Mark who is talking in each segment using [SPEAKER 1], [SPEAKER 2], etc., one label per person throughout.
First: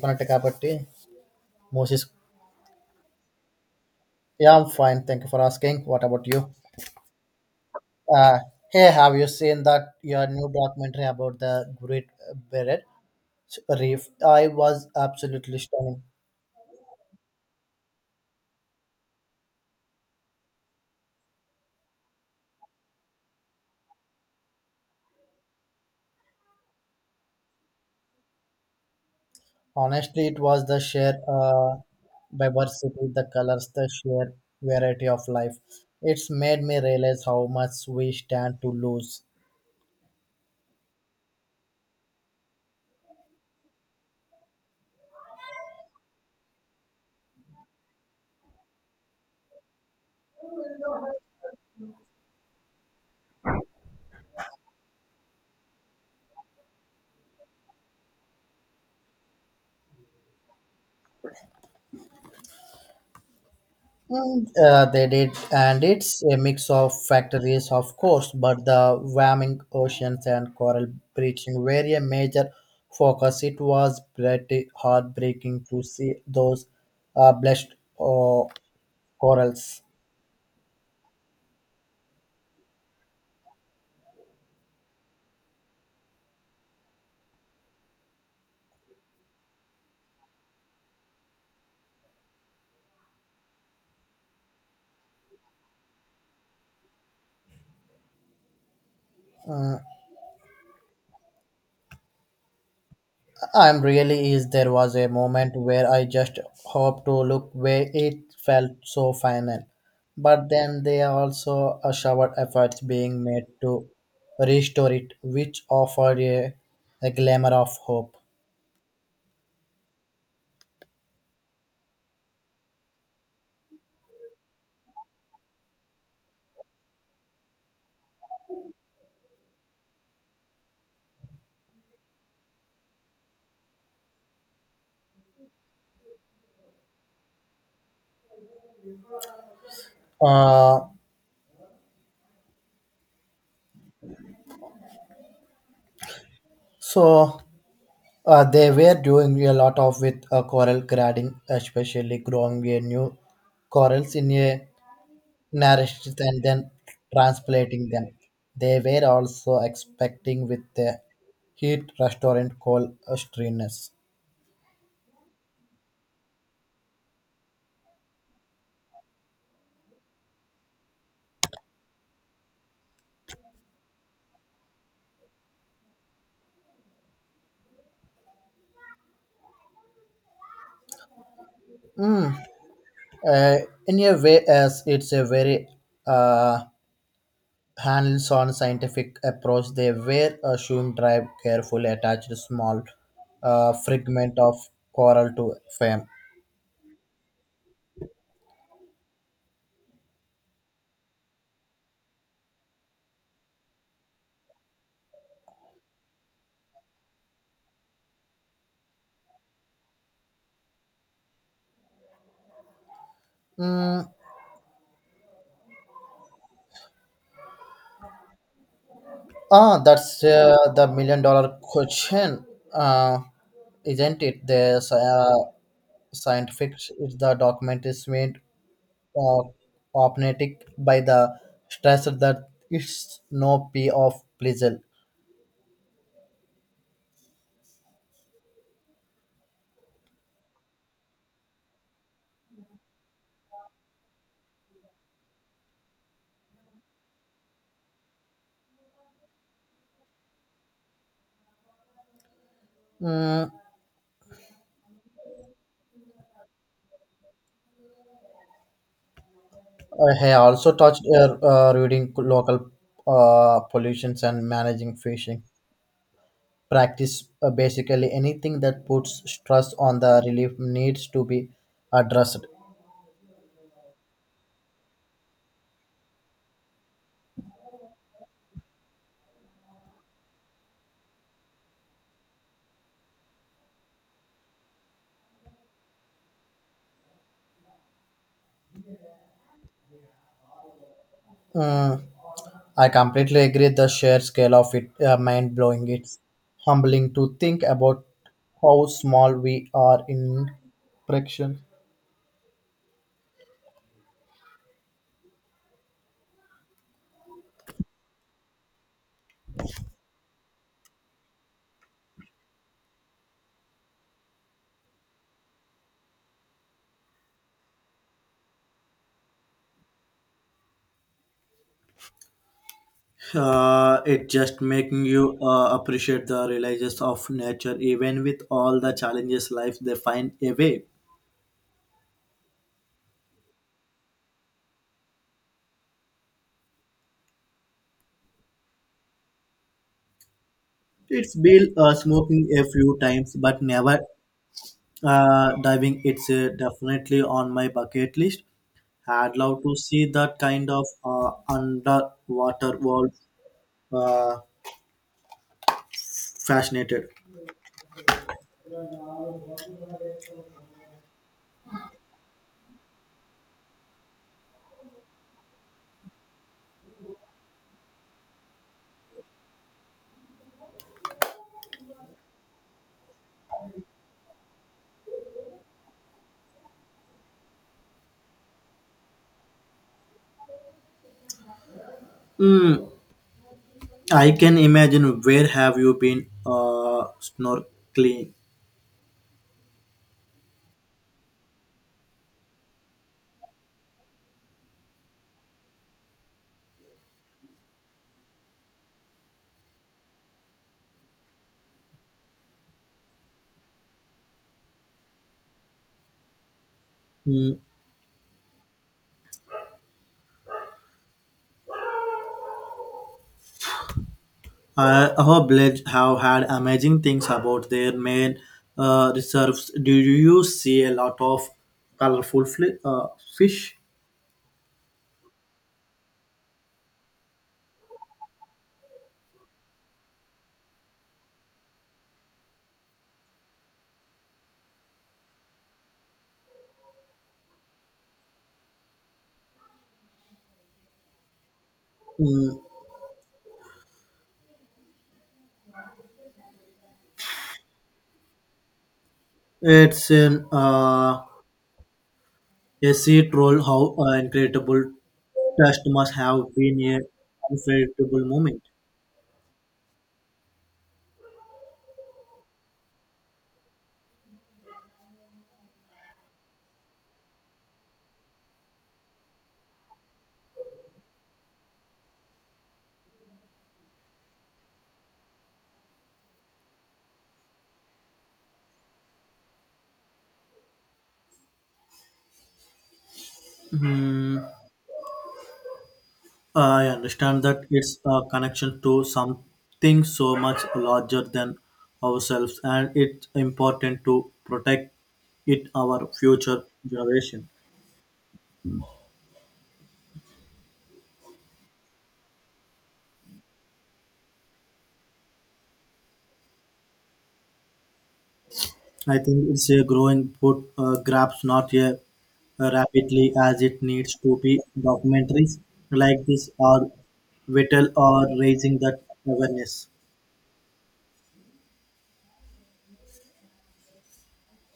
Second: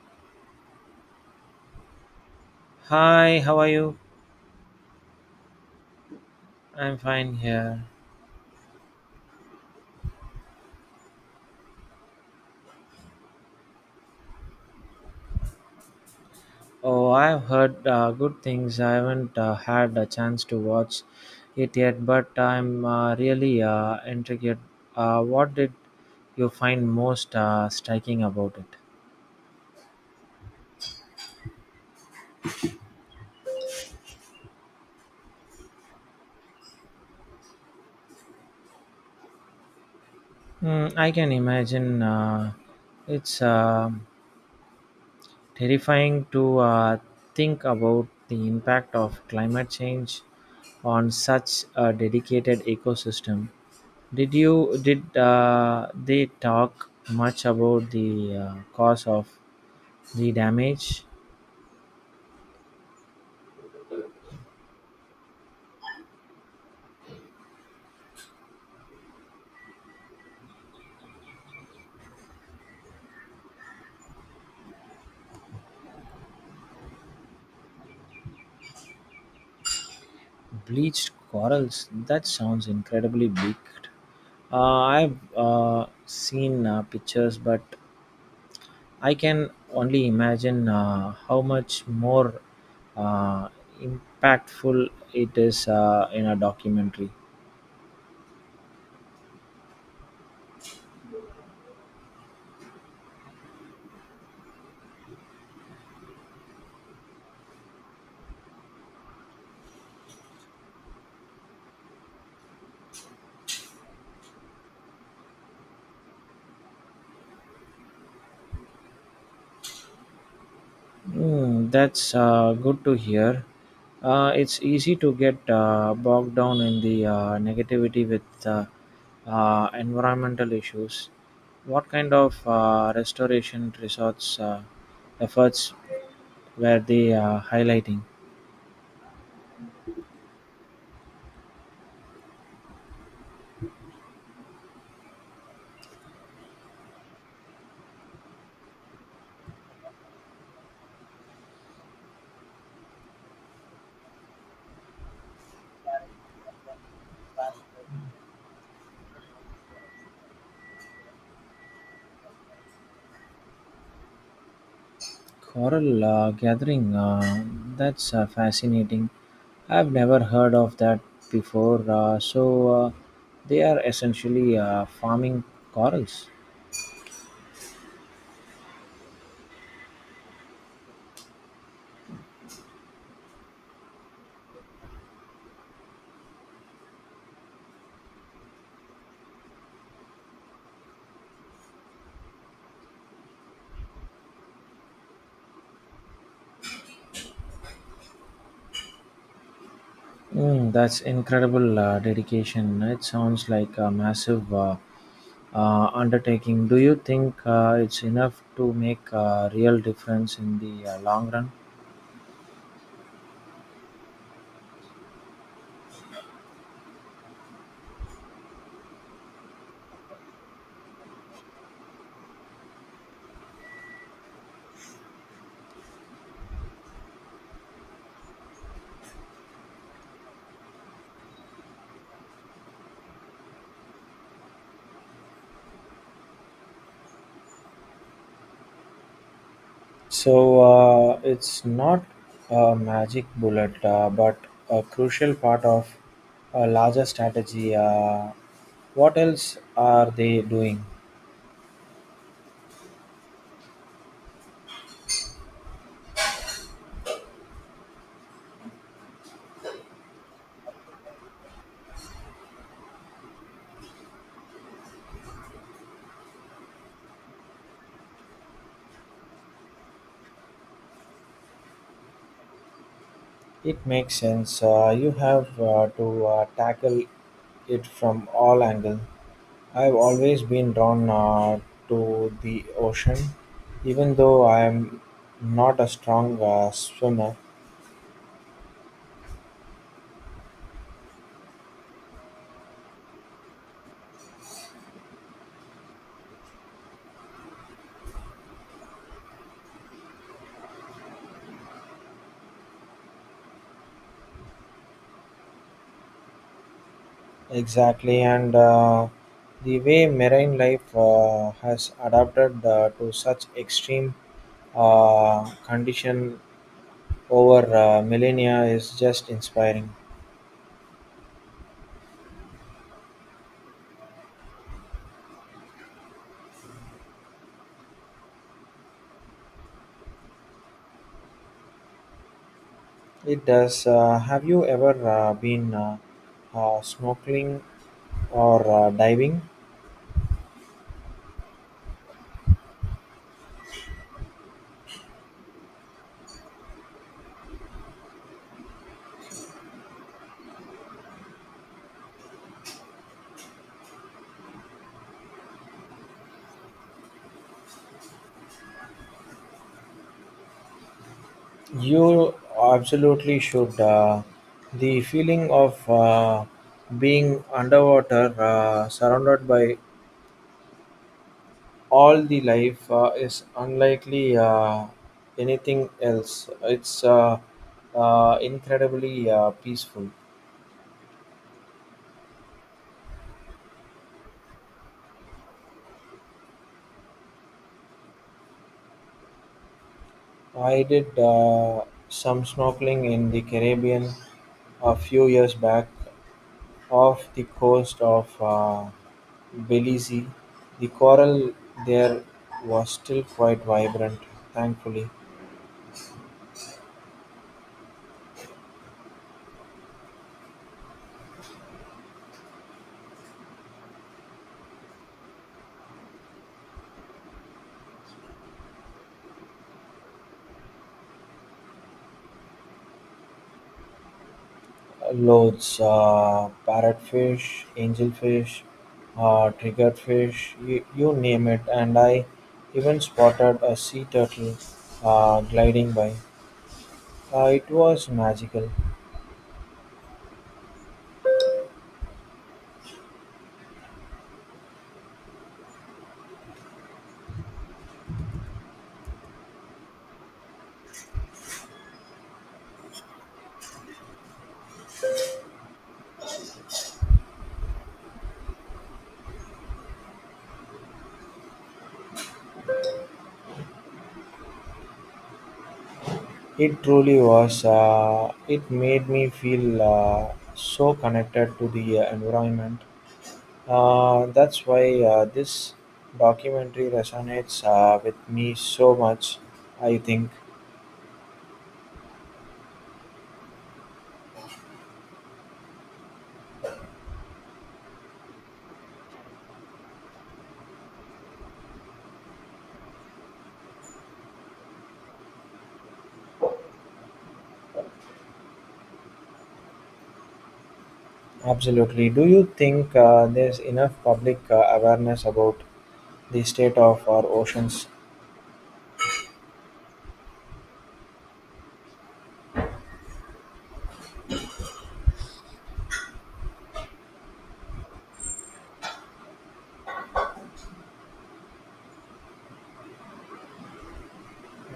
[SPEAKER 1] కొన్నట్టు కాబట్టి Moses.
[SPEAKER 2] Hi, how are you?
[SPEAKER 1] Yeah, I'm fine. Thank you for asking. What about you?
[SPEAKER 2] I'm fine here.
[SPEAKER 1] Uh, Hey, have you seen that your new documentary about the Great Barrier Reef? I was absolutely stunning.
[SPEAKER 2] Oh, I've heard good things. I haven't had a chance to watch it yet, but I'm really intrigued. What did you find most striking about it?
[SPEAKER 1] Honestly, it was the sheer diversity, the colors, the sheer variety of life. It's made me realize how much we stand to lose.
[SPEAKER 2] I can imagine it's terrifying to think about the impact of climate change on such a dedicated ecosystem. Did they talk much about the cause of the damage?
[SPEAKER 1] Mm, they did, and it's a mix of factories, of course, but the warming oceans and coral bleaching were a major focus. It was pretty heartbreaking to see those bleached uh, corals.
[SPEAKER 2] Bleached corals. That sounds incredibly bleak. Uh, I've seen pictures, but I can only imagine how much more uh, impactful it is in a documentary.
[SPEAKER 1] Uh, I'm really is there was a moment where I just hoped to look where it felt so final. But then there also a showered efforts being made to restore it, which offered a glamour of hope.
[SPEAKER 2] That's good to hear. It's easy to get bogged down in the negativity with environmental issues. What kind of restoration resorts efforts were they highlighting?
[SPEAKER 1] Uh, so they were doing a lot of with coral grading, especially growing a new corals in a nourished and then transplanting them. They were also expecting with the heat restaurant called Austrianus.
[SPEAKER 2] Coral gathering, that's fascinating. I've never heard of that before. Uh, they are essentially farming corals.
[SPEAKER 1] Mm. Uh, in a way, as it's a very uh, hands-on scientific approach, they were assumed drive carefully attached small fragment of coral to fame.
[SPEAKER 2] That's incredible dedication. It sounds like a massive undertaking. Do you think it's enough to make a real difference in the long run?
[SPEAKER 1] Mm, ah, that's the million-dollar question, uh, isn't it? There's scientific if the document is made uh, opnetic by the stress that it's no p of pleasure.
[SPEAKER 2] So it's not a magic bullet, but a crucial part of a larger strategy. What else are they doing?
[SPEAKER 1] Mm, I have also touched reading local pollutions and managing fishing. Practice basically anything that puts stress on the relief needs to be addressed.
[SPEAKER 2] It makes sense. You have to tackle it from all angles. I've always been drawn to the ocean, even though I'm not a strong swimmer.
[SPEAKER 1] Mm, I completely agree. The sheer scale of it mind blowing. It's humbling to think about how small we are in fraction.
[SPEAKER 2] Exactly, and the way marine life has adapted to such extreme condition over millennia is just inspiring.
[SPEAKER 1] It just making you appreciate the realities of nature even with all the challenges life they find a way
[SPEAKER 2] It does. Have you ever been snorkeling or diving?
[SPEAKER 1] it's been smoking a few times but never diving it's definitely on my bucket list I'd love to see that kind of underwater world uh, Fascinated.
[SPEAKER 2] You absolutely should. The feeling of being underwater, surrounded by all the life is unlikely anything else. It's incredibly peaceful.
[SPEAKER 1] Mm, I can imagine. Where have you been snorkeling?
[SPEAKER 2] I did some snorkeling in the Caribbean a few years back off the coast of Belize. The coral there was still quite vibrant, thankfully.
[SPEAKER 1] Mm, I hope Blades have had amazing things about their main reserves. Do you see a lot of colorful fish?
[SPEAKER 2] Loads: parrotfish, angelfish, triggerfish, you name it. And I even spotted a sea turtle gliding by. It was magical.
[SPEAKER 1] Mm, it's an a sea troll. How incredible! Test must have been a unforgettable moment.
[SPEAKER 2] It truly was. It made me feel so connected to the environment. That's why this documentary resonates with me so much, I think.
[SPEAKER 1] Hmm. I understand that it's a connection to something so much larger than ourselves, and it's important to protect it our future generation.
[SPEAKER 2] Absolutely. Do you think there's enough public awareness about the state of our oceans?
[SPEAKER 1] I think it's a growing put grabs not a rapidly as it needs to be. Documentaries like this are vital or raising that awareness.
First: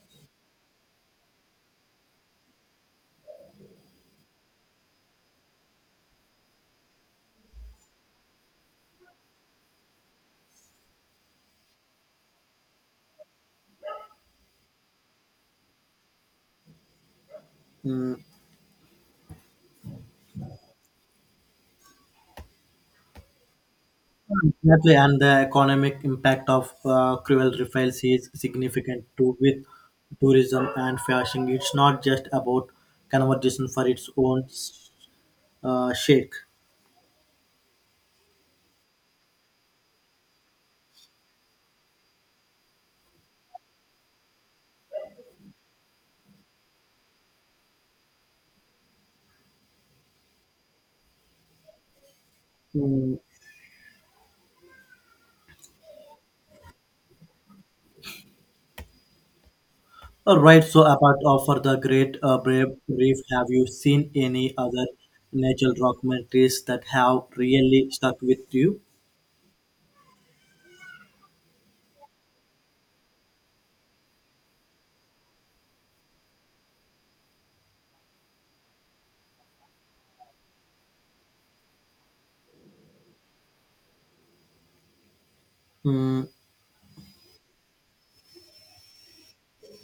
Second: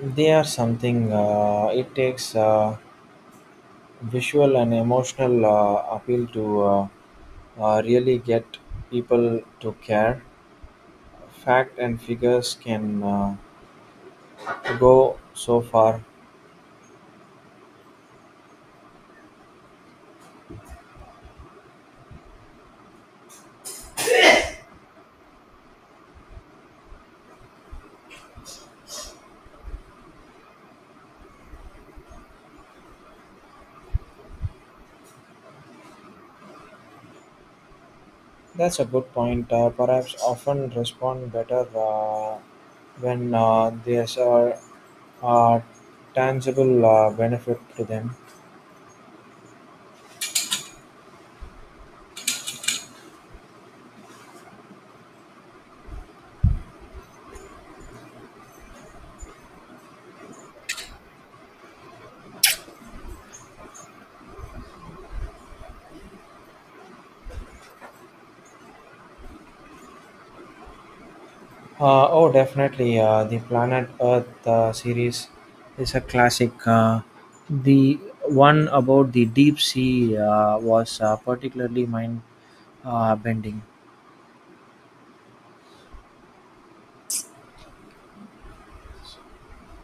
[SPEAKER 2] They are something, it takes visual and emotional appeal to really get people to care. Fact and figures can go so far.
[SPEAKER 1] Mm. Exactly, and the economic impact of cruel refills is significant too with tourism and fishing. It's not just about conversation for its own sake.
[SPEAKER 2] That's a good point. Perhaps often respond better when there's a tangible benefit to them.
[SPEAKER 1] All right, so apart of the Great Brave Reef, have you seen any other natural documentaries that have really stuck with you?
[SPEAKER 2] Oh, definitely. The Planet Earth series is a classic. The one about the deep sea was particularly mind bending.
[SPEAKER 1] Mm,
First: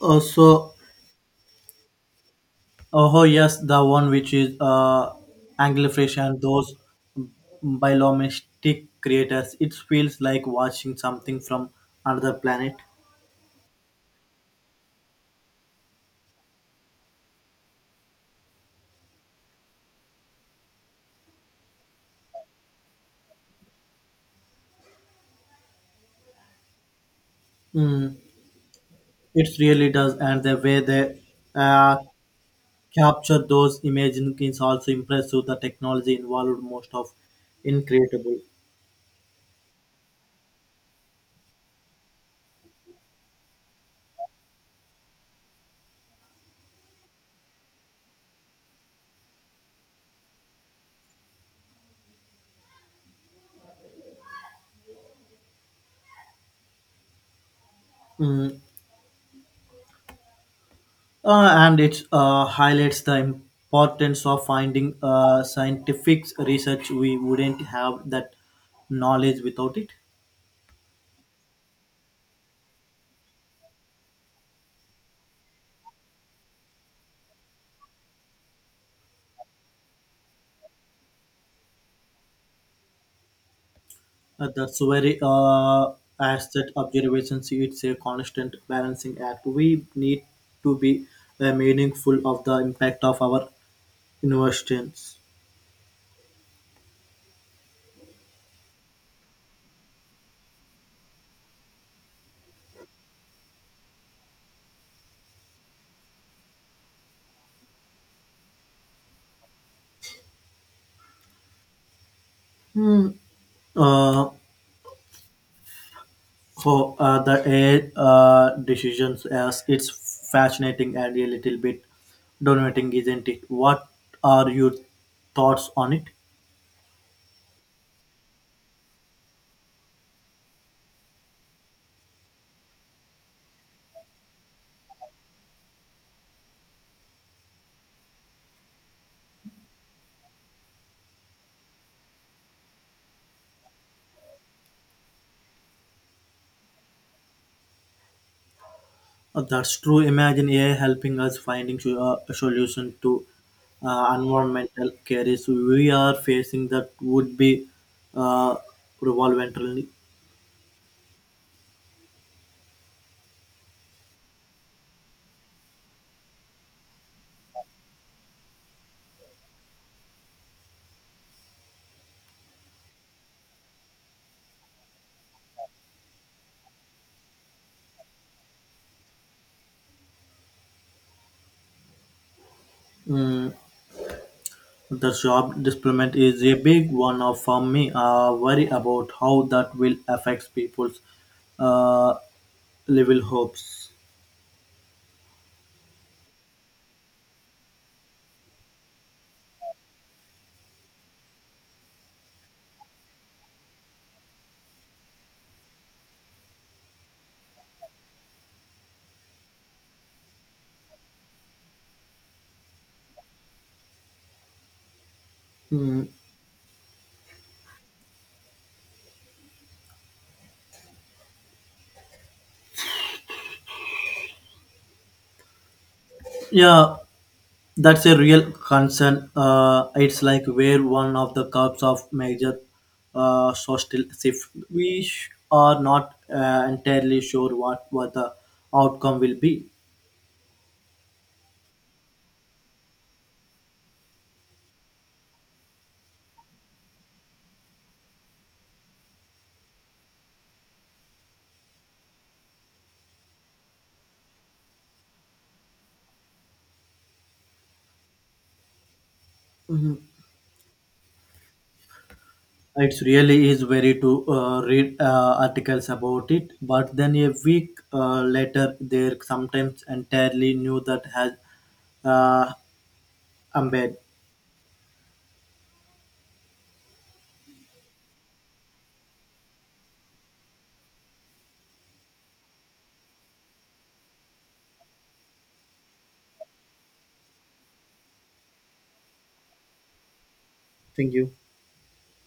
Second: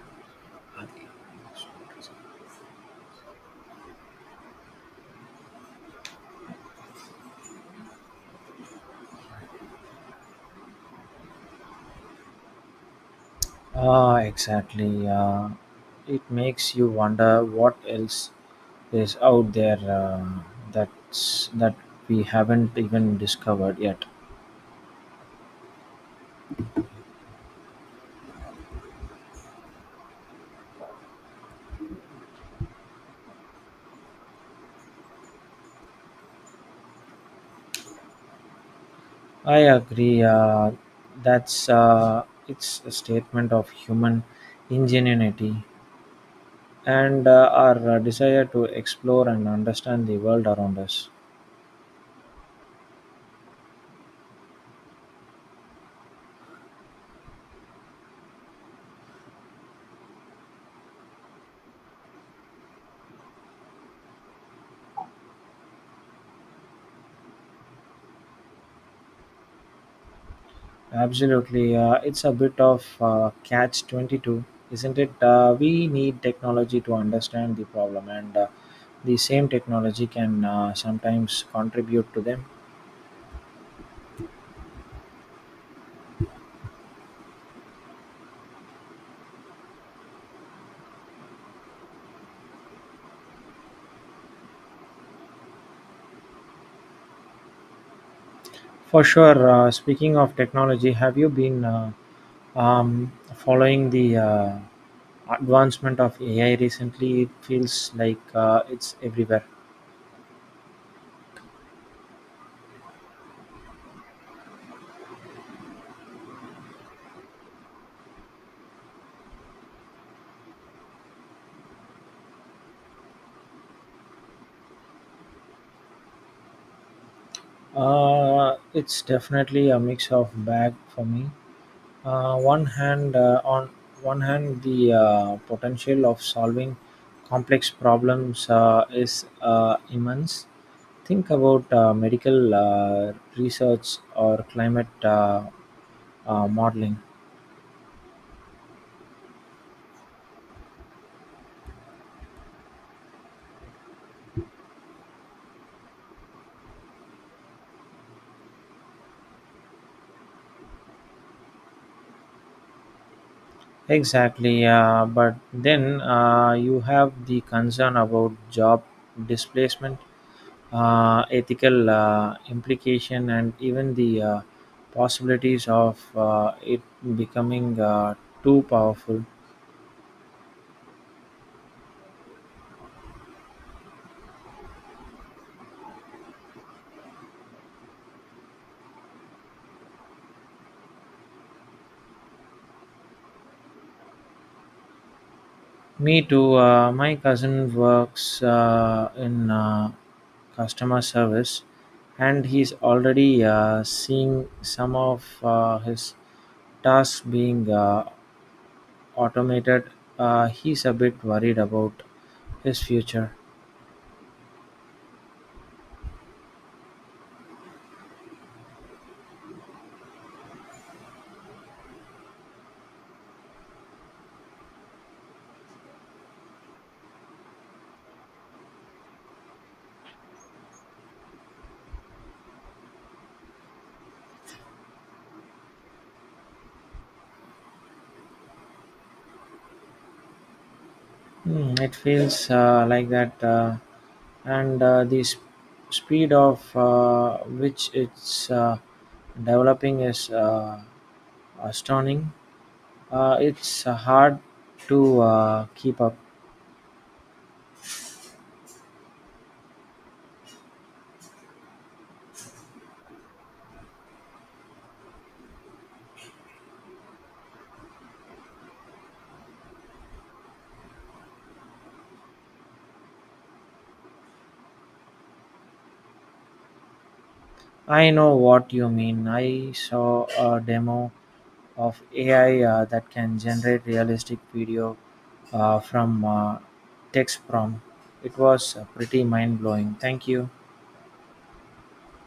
[SPEAKER 1] also, oh yes, the one which is anglerfish and those bioluminescent creators. It feels like watching something from another planet.
[SPEAKER 2] Ah, exactly. It makes you wonder what else is out there that we haven't even discovered yet.
[SPEAKER 1] Mm, it really does, and the way they uh, capture those images is also impressive. The technology involved most of incredible.
[SPEAKER 2] I agree. That's it's a statement of human ingenuity and our desire to explore and understand the world around us.
[SPEAKER 1] Mm, and it highlights the importance of finding scientific research. We wouldn't have that knowledge without it.
[SPEAKER 2] Absolutely, it's a bit of catch 22, isn't it? We need technology to understand the problem, and the same technology can sometimes contribute to them.
[SPEAKER 1] That's very asset observations. It's a constant balancing act. We need to be meaningful of the impact of our investments.
[SPEAKER 2] For sure, speaking of technology, have you been following the advancement of AI recently? It feels like it's everywhere.
[SPEAKER 1] Uh, the AI decisions as it's fascinating and a little bit dominating, isn't it? What are your thoughts on it?
[SPEAKER 2] It's definitely a mix of bag for me. On one hand, the potential of solving complex problems is immense. Think about medical research or climate modeling.
[SPEAKER 1] That's true. Imagine AI helping us finding a solution to environmental cases we are facing that would be uh, environmentally.
[SPEAKER 2] Exactly, but then you have the concern about job displacement ethical implication, and even the possibilities of it becoming too powerful.
[SPEAKER 1] Mm, the job deployment is a big for me. I worry about how that will affect people's uh, level hopes.
[SPEAKER 2] Me too. My cousin works in customer service, and he's already seeing some of his tasks being automated. He's a bit worried about his future.
[SPEAKER 1] Mm, yeah, that's a real concern. It's like where one of the curbs of major social shift. Are not entirely sure what the outcome will be.
[SPEAKER 2] It feels like that, and speed of which it's developing is astounding. It's hard to keep up.
[SPEAKER 1] It really is very to read articles about it, but then a week later, they're sometimes entirely new that has uh, embed.
[SPEAKER 2] I know what you mean. I saw a demo of AI that can generate realistic video from text prompt. It was pretty mind blowing. Thank you.
[SPEAKER 1] Thank you.